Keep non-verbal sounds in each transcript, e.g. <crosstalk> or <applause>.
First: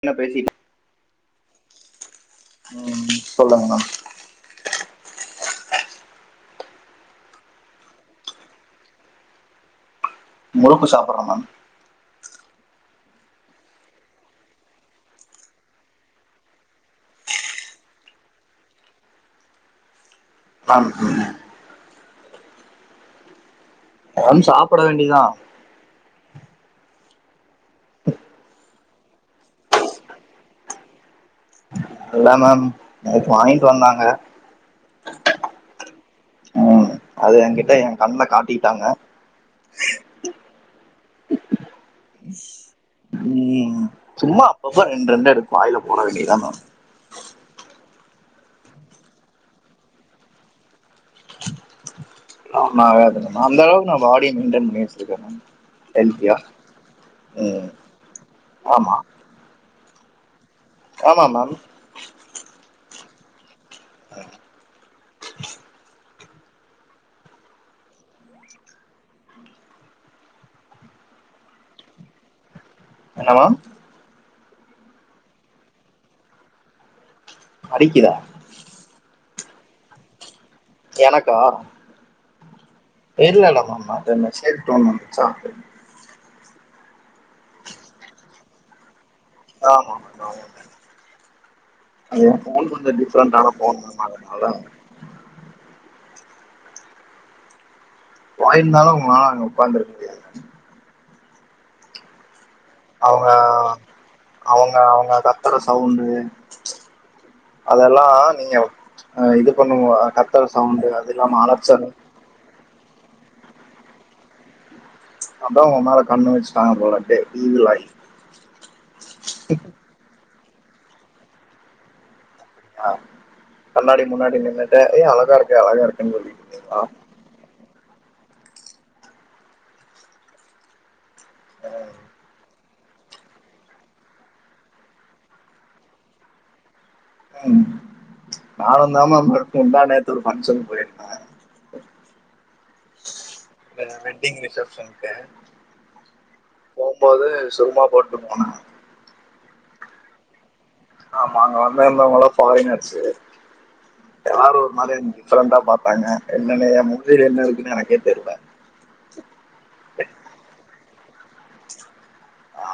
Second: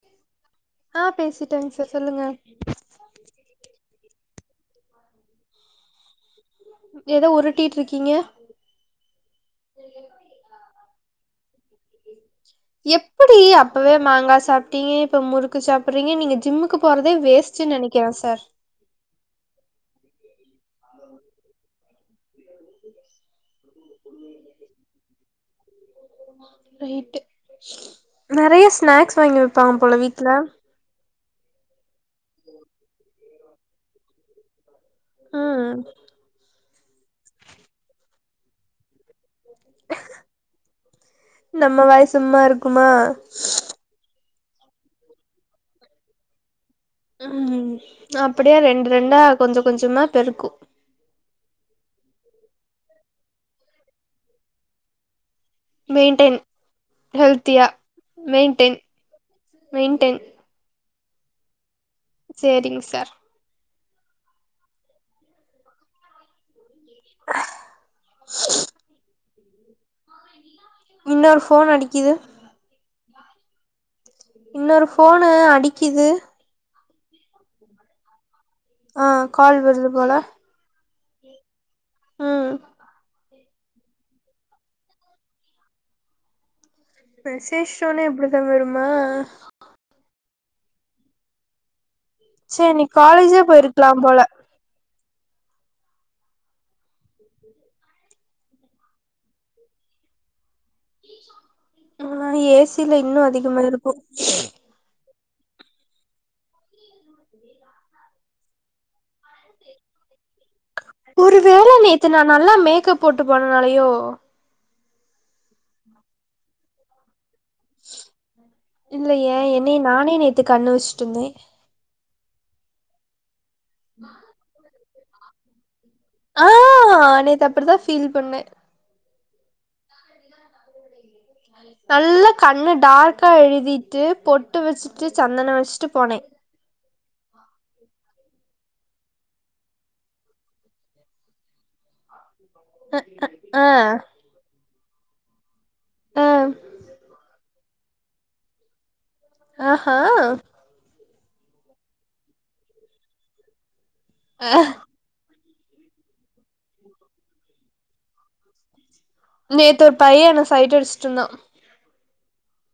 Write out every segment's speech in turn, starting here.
என்ன பேசி ட்டங்க சு சொல்லுங்கங்க உம் சொல்லுங்க மேம் ஏதோ உருட்டிட்ருக்கீங்க முழுக்கு சாப்புறே மேம் எப்படி அப்பவே மாங்காய் சாப்பிட்டீங்க இப்ப முறுக்கு சாப்பிடுறீங்க நீங்க ஜிம்முக்கு போறதே வேஸ்டுன்னு நினைக்கிறேன் சார். நான் <inaudible> வந் சாப்பிட வேண்டியதான் நெறைய ஸ்நாக்ஸ் வாங்கி வப்பாங்க போல வீட்டுல இல்ல மேம் நேத்து வாங்கிட்டு வந்தாங்க ம் உம் அது என்கிட்ட ஏ கண்ல காட்டிட்டாங்க <inaudible> நம்ம வாய் சும்மா இருக்குமா ம் சும்மா அப்பப்ப ரெண்டு ரெண்டு எடுத்து வாய்ல போ வேண்டியதான ம் அப்படியே ரெண்டு ரெண்டா கொஞ்சம் கொஞ்சமா பெருக்கும். ஆமா அந்த அளவு நான் பாடி மெயின்டென் பண்ணி வச்சிருக்கே மெயின்டைன் ஹெல்த்தியா ஹெல்த்தியா ம் மைண்டைன் ஆமா மென் ட்டுன் ஆமா மா சார் <unintelligible> இன்னொரு ஃபோன் அடிக்கிது ஹலோ இன்னொரு ஃபோனு அடிக்கிது அடிக்கிதா ஆஹ் கால் வர்து போல எனக்கா உம் எதுலா இல்லமா மாமா மேசேஜ் டோன் வந்துச்சா மெசேஜ் டோனே அப்டிதா வருமா ஆமா ஆமா ஏ சே ஃபோன் நீ கொஞ்சோ காலேஜே டிஃப்ரண்டான ஃபோன் போயிருக்கலா மேம் போல அதுனால வாயிர்ந்தாலு உங்ளா அங்க ஒக்காந்திருக்க முடியாது ஆஹ் எஸ் அவுங்க அவுங்க அவுங்க கர் கத்ற சௌவுண்டு அதெல்லா நீங்க ம் இது பண்ணுவா கத்தர ஒரு வேல நேத்து நா நல்லா மேக் கப் போட்டு போனனாலயோ ம் அத்தா உன் மேல கண்ணு வெச்சிட்டாங்க போல அப்டே இல்லயே என்னய நானே நேத் த்து கண்ணு வெச்சுட்டனே அ கண்ணாடி முன்னாடி நின்னுட்டு ஏ அழகா இருக்க அழகா இருக் ஆஹ் நேத்து அப்டிதா சொ ஃபீல் பண்ணே நல்லாக் கண்ணு டார்க்கா எழுதிட்டு பொட்டு வச்சுட்டு சந்தனோ வச்ட்டு போனே உம் நானுதாம மறுக்க முந்தா நேத்து ஒரு ஃபங்ஷன் போய்ர்ந்தே அஹ் ஹ வெட்டிங் ரிசப்ஷன் க ஆ போம்போது சும்மா போட்டு போன அஹ் ஹ ஆமா அங்க வந்து இருந்தவுங்களா ஃபாரீனர்ச்சு யார் ஒரு மாதியா இன்சி ப்ரெண்டா பாத்தாங்க என்னனு ஏ முடில என்ன இருக்குன்னு எனக்கே தெர்ல நேத்து ஒரு பைய என்ன சைட் அடிச் சொன்ன ஆ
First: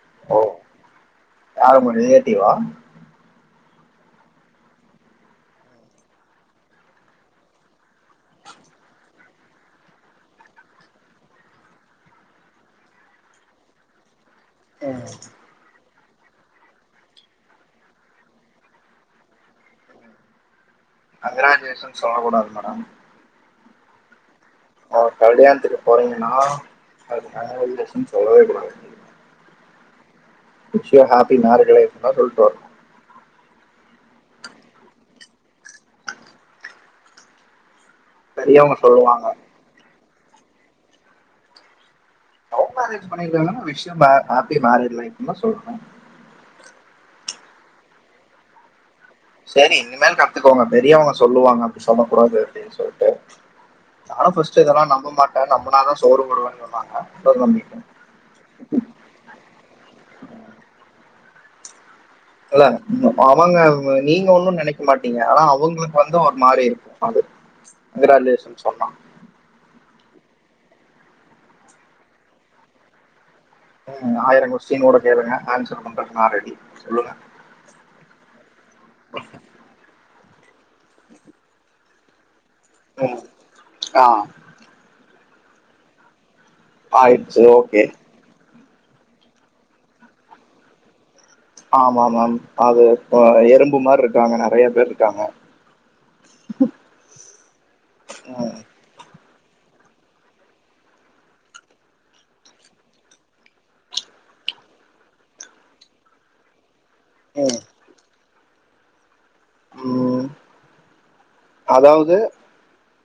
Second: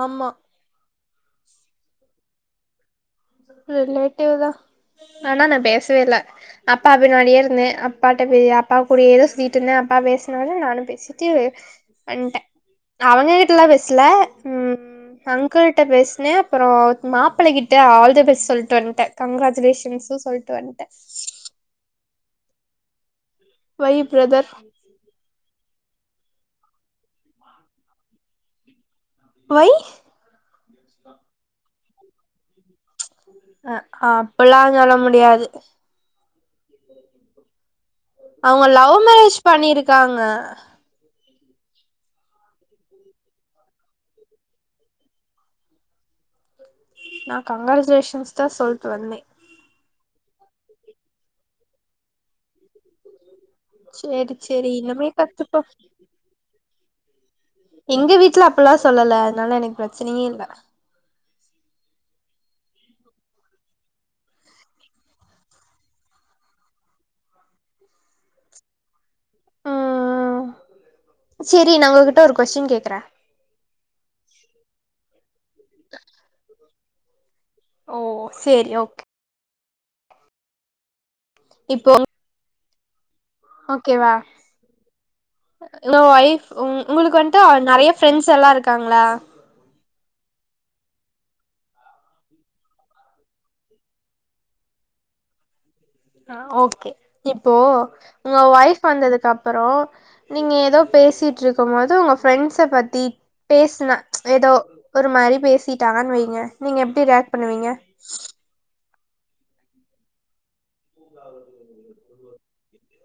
ஆமா யார் உங்க ரிலேட்டிவா ரிலேட்டிவ்தா ஆனா நா பேசவே இல்ல அப்பா பின்னாடியே இருந்தே அப்பாட்ட அப்பா கூடயேதா சுத்திட்டு இருந்த அப்பா பேசுனாரு நானு பேசிட்டு வன்ட்ட அவங்க கிட்டலா பேசல ம் அங்கிள்ட்ட பேசி ன அப்புற மாப்பிள கிட்ட ஆல் த பெஸ்ட் சொல்ட்டு வன்ட்ட கங்க்ராஜுலேஷன்ஸு சொல்ட்டு வன்ட்ட கங்கிராஜுலேஷன்ஸ் சொல்ல கூடாது மேடம் ஒய் பிரதர் ஓ கலியாணதுக்கு போறிங்னா அதுக்கு கங்க்ராஜுலேஷன் சொல்லவே கூடாது why wish you happy married லைஃப்ன்தா சொல்ட்டு வர்ணு அ அப்பில்லா சொல்ல முடியாது அவங்க பெரியவங்க லவ் சொல்லுவாங்க மேரேஜ் பண்ணிருக்காங் க லவ் மேரேஜ் பண்ணிருக்காங்கனா wish you may happy married லைஃப்ன்தா சொல்னு நா கங்கிராஜுலேஷன்ஸ்தா சொல்ட்டு வந்தே செரி இனிமேல் கத்துக்கோங்க பெரியவங்க சொல்லுவாங்க அப்டி சொல்ல கூடாது அப்டின் சொல்ட்டு நானு சேரி ஃபர்ஸ்ட் சேரி இதெல்லா நம்ப இனிமே மாட்டே கத்துப்போ நம்புனாதா சோறு போடுவேன்னா வாங்க எங்க வீட்ல அப்பில்லா சொல்லல அதனால எனக்கு பிரச்சனையே இல்ல இல்ல அவங்க அவங்க நீங்க ஒன்னு நெனைக்க மாட்டீங்க ஆனா அவுங்களுக்கு வந்து ஒரு மாரி இருக்கு அது கங்கிரஜுலேஷன் சொன்னா ம் செரி நா உங்ககிட்ட ஒரு கொஸ்டின் கேக்கற ம் ஆயர கொஸ்டின் கூட கேளுங்க ஆன்சர் பண்றக்கு நா ரெடி சொல்லுங்க ஓ செரி ஓகே இப்போ ம், ஓகே ஆ வா அனா வைஃப் உங் உங்ளுக்கு ஆயிடுச்சு வன்ட்டு ஓகே நெறையா ஃபிரெண்ட்ஸ் எல்லா இருக் காங்ளா ஆமா மேம் அது அ எறும்பு மார் இருக்காங்க நெறைய பேர் இருக்காங்க ஆ ஓகே இப்போ உங்க ம், ஒய்ஃப் வந்ததுக்கப் அப்பறோ நீங்க எதோ பேசிட்ருக்கும் மோது உங்க ஃப்ரெண்ட்ச பத்தி பேஸ்னா எதோ ஒரு மாரி பேசிட்டாங்கன் வைங்க நீங்க எப் எப்டி ரியாக்ட் பண்ணுவிங்க ம்ம் <inaudible>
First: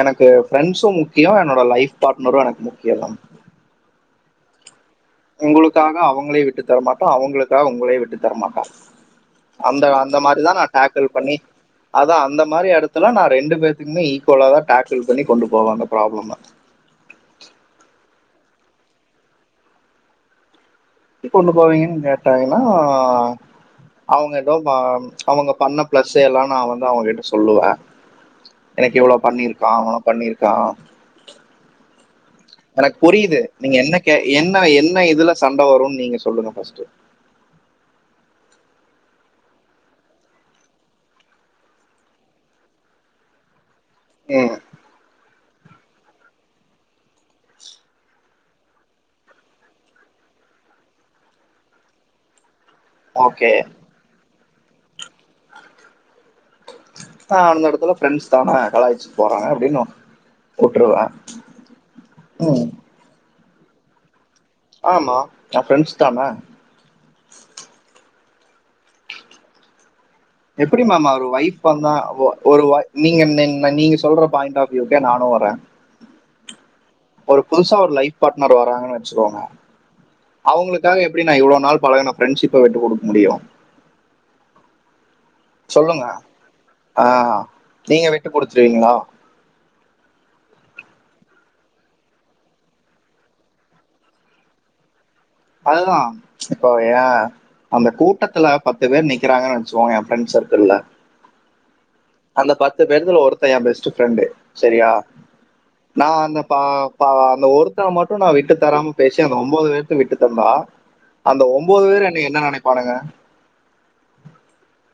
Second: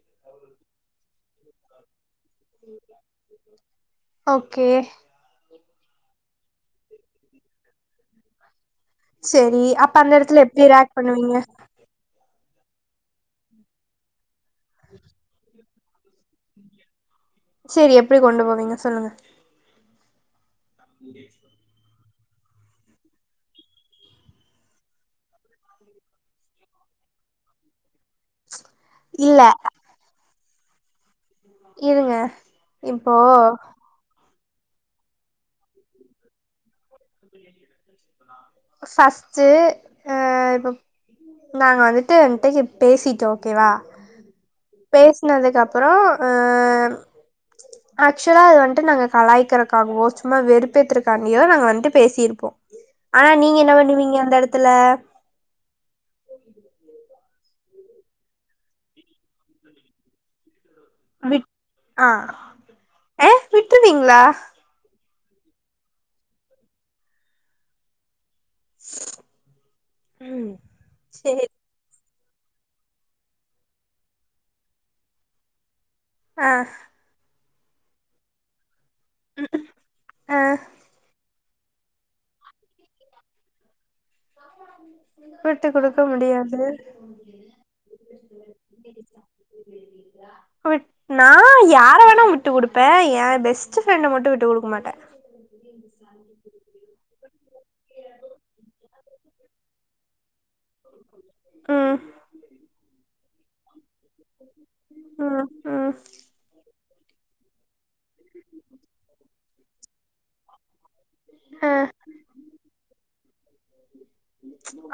எனக்கு ஃபிரரெண்ட்ஸும் முக்கிய என்னோட லைப் பார்ட்னரும் எனக்கு முக்கிய தான் ஓகே உங்களுக்காக அவங்களே விட்டு தரமாட்டோ அவங்களுக்காக உங்களே விட்டு தரமாட்டோ செரி அப்ப அந்த இடத்துல எப்படி ரியாக்ட் பண்ணுவீங்க இந்த மாரி இடத்துலா நா ரெண்டு பேத்துக்குமே இஃகுவ குவலாதா டேக்குள் பண்ணி கொண்டு போவாங்க ப்ராப்ளதா செரி எப்படி கொண்டு போவீங்க சொல்லுங்க எப்படி கொண்டு போவீங்கனு கேட் டாங்கன்னா அவங்க ஏதோ ச்சு அவங்க பண்ண பிளஸ் எல்லா நான் வந்து அவங்ககிட்ட சொல்லுவேன் எனக்கு இவ்ளோ இல்ல பண்ணிருக்காங்க பண்ணிருக் ஆஹ் இருங்க எனக்கு இப்போ புரியுது நீங்க என்ன கேக் என்ன என்ன இதுல சண்டை வரும்னு நீங்க சொல்லுங்க ஃபஸ்ட்டு ஃபஸ்ட்டு அஹ் இப்ப நாங்க வந்துட்டு எண்டன்ஷீப் பேசிட்டோம் ஓகேவா ம் பேசினதுக்கு அப் அப்புறோ ஆக்சுவலா அது வந்துட்டு நாங்க கலாய்கிறதுக்காகோ சும்மா வெறுப்பேத்துரதுக்காண்டியோ நாங்க வந்துட்டு பேசியிருப்போம் ஆனா ஓகே நீங்க என்ன பண்ணுவீங்க அந்த இடத்து மத்துல ஆஹ் அந்த இடத்துல ஃப்ரென்ட்ஸ் தான கலாய்ச்சிப்போறாங்க அப்படின்னு விட்டுருவேன் வி்ய் ஆஹ் ம் ஏய் விட்ருவீங்களா ஆமா என் ஃப்ரெண்ட்ஸ் தான ம் எப்படிமாமா அவர் சேரி ஒய்ப் <unintelligible> வா ஒரு வாய் நீங்க நீங்க சொல்ற பாயிண்ட் ஆஃப் வியூகே நானு வரேன் ஆஹ் ஒரு புதுசா ஒரு லைஃ பார்ட்னர் வராங்க வச்சுக்கோங்க ஆ அவங்களுக்காக எப்படி இவ்வளவு நாள் பழகன ஃபிரெண்ட்ஷிப்ப விட்டுக் கொடுக்க முடியும் விட்டு குடுக்க சொல்லுங்க முடியாது ஆஹ் நீங்க விட்டு கொடுத்துருவீங்களா விட் நா யார வேணா விட்டுக் குடுப்ப. என் பெஸ்ட் ஃப்ரெண்ட மட்டு விட்டு குடுக்க மாட்ட. அதுதா இப்போ ஏ அந்த கூட்டத்துல பத்து பேர் நிக்கறாங்கனு வச்சுகோங்க. ஃப்ரெண்ஸ் சர்க்கிள்ல ம் அந்த பத் து பேர்த்ல ஒருத்த எ பெஸ்டு ஃப்ரெண்டு செரியா ம் ம் நா அந்த பா ப அந்த ஒரு ஃப்ரெண்ட்ஸ மட்டு நா விட்டு தராம பேச நா ஒன் ஒம்பது பேத்த விட்டு டம்னா அந்த அ ஒன்போது பேரு என்னைய் என்ன நெனைப்பானுக.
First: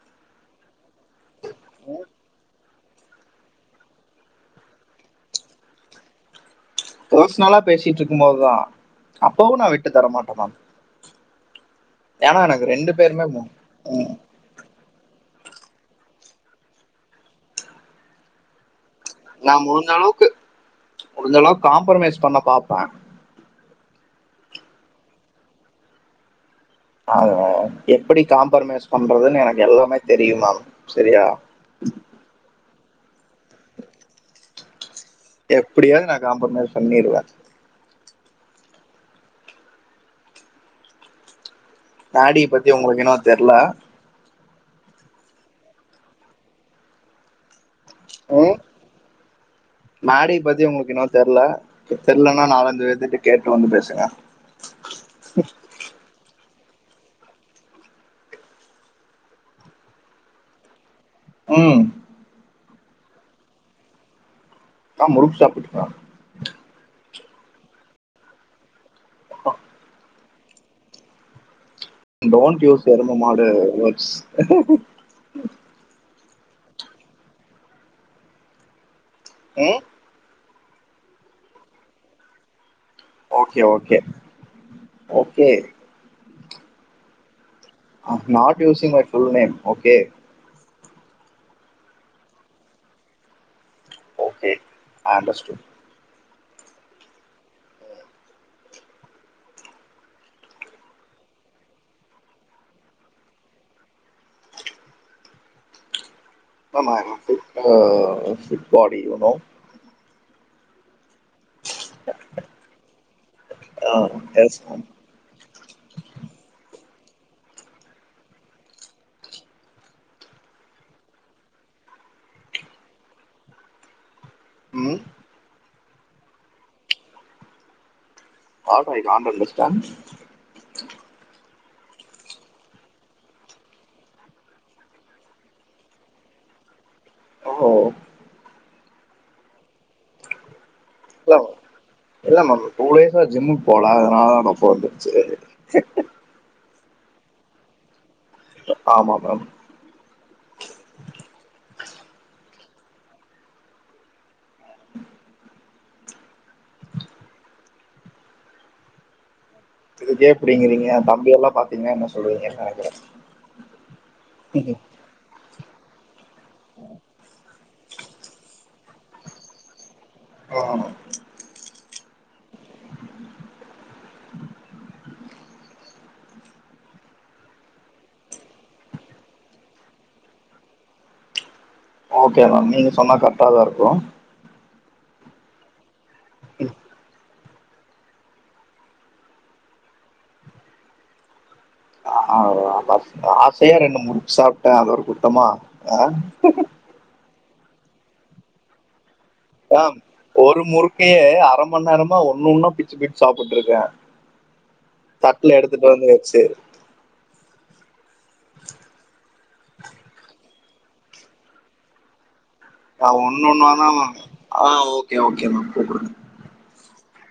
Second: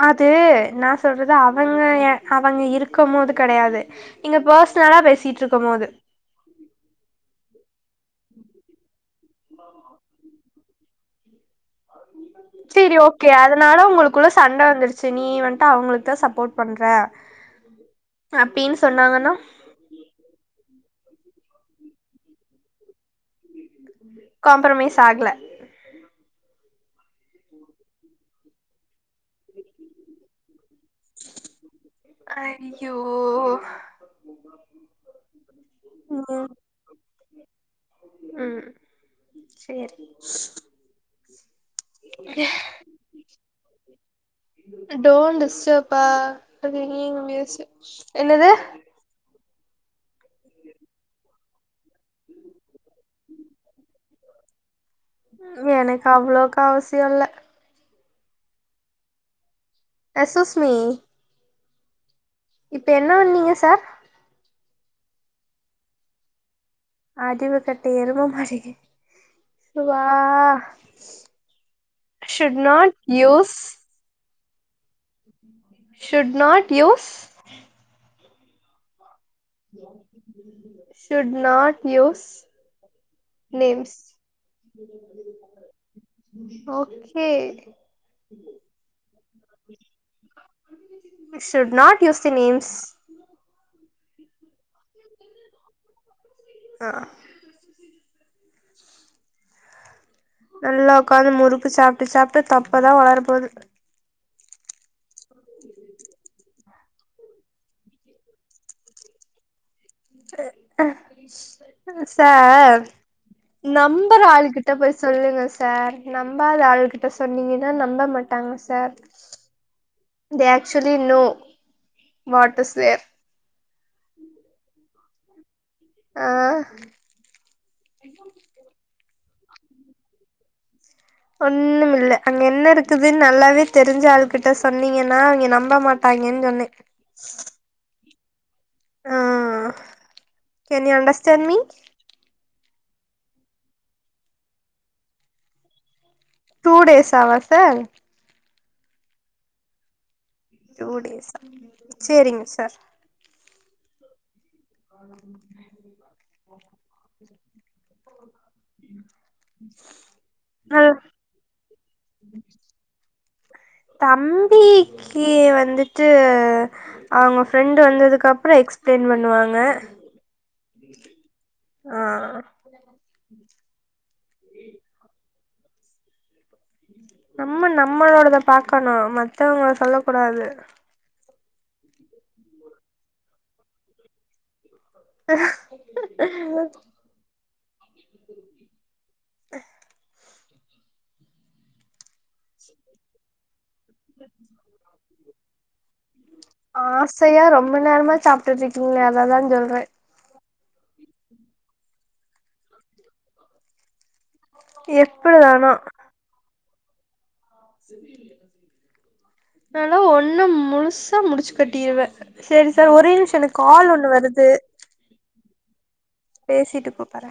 அதூ நா சொல்றது அவங்க ஏ அவங்க இருக் கமோது கெடயாது நீங்க பர்சனலா பேசிட்டு இருக்குமோது பர்சனலா பேசிட்டு இருக்குபோதா அப்பவு நா விட்டு தர மாட்ட மேம். ஏன்னா எனக்கு சேரி பேருமே ஓகே மு- அதனால ம். உங்களுக்குள்ள சண்ட வந்துருச்சு நீ வந் தா அவங்களுக்கு சப்போர்ட் பண்ற அப்பீன் நா முளுஞ்சளவுக்கு முடுஞ்சளவு காம்ப்ரமைஸ் பண்ண பாப்ப காம்ப்ரமைஸ் ஆகல அத எப்டி காம்பரமஸ் பண்றதுன்னு எனக்கு எல்லாமே தெரியு மேம். சரியா ஐயோ எப்டியாது நான் காம்ப்ரமைஸ் பண்ணீடுவ உம் சேரி நாடிய பத்தி உங்கள்க்கு இன்னு தெர்ல. டோன்டிஸ்டப்பா பெரிய இங்லீசு. என்னது நாடிய் பத்தி உங்களுக்கின்னு தெர்ல. தெர்லேனா நாலஞ்சு வேத்துட்ட கேட்டு வந்து பேசுங்க. எனக்கு அவ்ளோக் அவ்சியோல எஸ்சூச்மி உம் இப்ப என்ன வண்ணீங்க சார்? நா முறுக்கு சாப்பிட்டுக்கா அறிவு கட்ட எறம மாடே சுவ ஆஹ் டோன்ட் யூஸ் எறம மாடு வேர்ட்ஸ் ஹ hmm hmm should not use ம் <unintelligible> shoot not use okay names okay okay okay hmm not using my full name okay should not use the names okay I understood. ஆஹ நல்லா உக்காந்து முறுக்கு சாப்பிட்டு சாப்பிட்டு தொப்பதான் வளர போகுது. <unintelligible> ஆமா <unintelligible> ஃபிட்பாடி யூனோ. அஹ் ஹா சார் நம்புற எஸ் ஆளுகிட்ட மேம் போய் சொல்லுங்க சார் நம்பாத ஆளுகிட் சொன்னீங்கன்னா நம்ப மாட்டாங்க sir they actually no what ச um ah alright android based thanks ஒண்ணும் இல்லை அங்க என்ன இருக்குதுன்னு நல்லாவே தெரிஞ்ச ஆள்கிட்ட சொன்னீங்கன்னா அவங்க நம்ப மாட்டாங்கன்னு சொன்னே ஓ ஆஹ் கேன் யூ இல்ல அண்டர்ஸ்டான்ட் மீ. இல்ல மேம் டூ டேஸ் சா ஜிம்முக்கு போல அதனால தா தொப்ப வந்துருச்சு ஹ ஹ டூ டேஸ் ஆவா சார் ஆமாமேம் டூ டேஸ்சா செரிங்க சார் <inaudible> <inaudible> இதுக்கே பிடிங்கிறீங்க நல் தம்பி எல்லாம் பாத்தீங்கன்னா என்ன சொல்லுவீங்கன்னு நினைக்கிற தம்பிக்கு வந் ந்துட்டு ஏஹ் அவங்க ஃப்ரெண்டு் வந்ததுக்கு அப்ரோ எக்ஸ்பிளைன் பண்ணுவாங்க அஹ ஆஹ் <inaudible> நம்ம நம்மளோடத பாக்கணு மத்தவங்கள சொல்ல கூடாது ஓகே மேம் நீங்க சொன்னா கரெக்டாதா இருக்கு <inaudible> <inaudible> <unintelligible> இப்பதா ரெண்டு முருக்கு சாப்ட <unintelligible> தமா ஆசையா ரொம் ம்ப நேரமா சாப்பிட்டு இருக்கீங்க அதா சொல்ற மேம் ஒரு முறுக்கையே அரை மணி நேரமா ஒன்னு ஒன்னா பிச்சு பிச்சு சாப்பிட்டு இருக்க தட்டுல எப்படிதானா எடுத்துட்டு வந்து வச்சு நாலா ஒண்ணு முழுசா முடிச்சு கட்டிருவ சரி சார் நா ஒரே நிமிஷோ ஒண்ணு எனக்கு ஒன்னா தா கால் ஒண்ணு மேம் வருது ஆ ஓகே <inaudible> பேசிட்டு கூப்பற்ற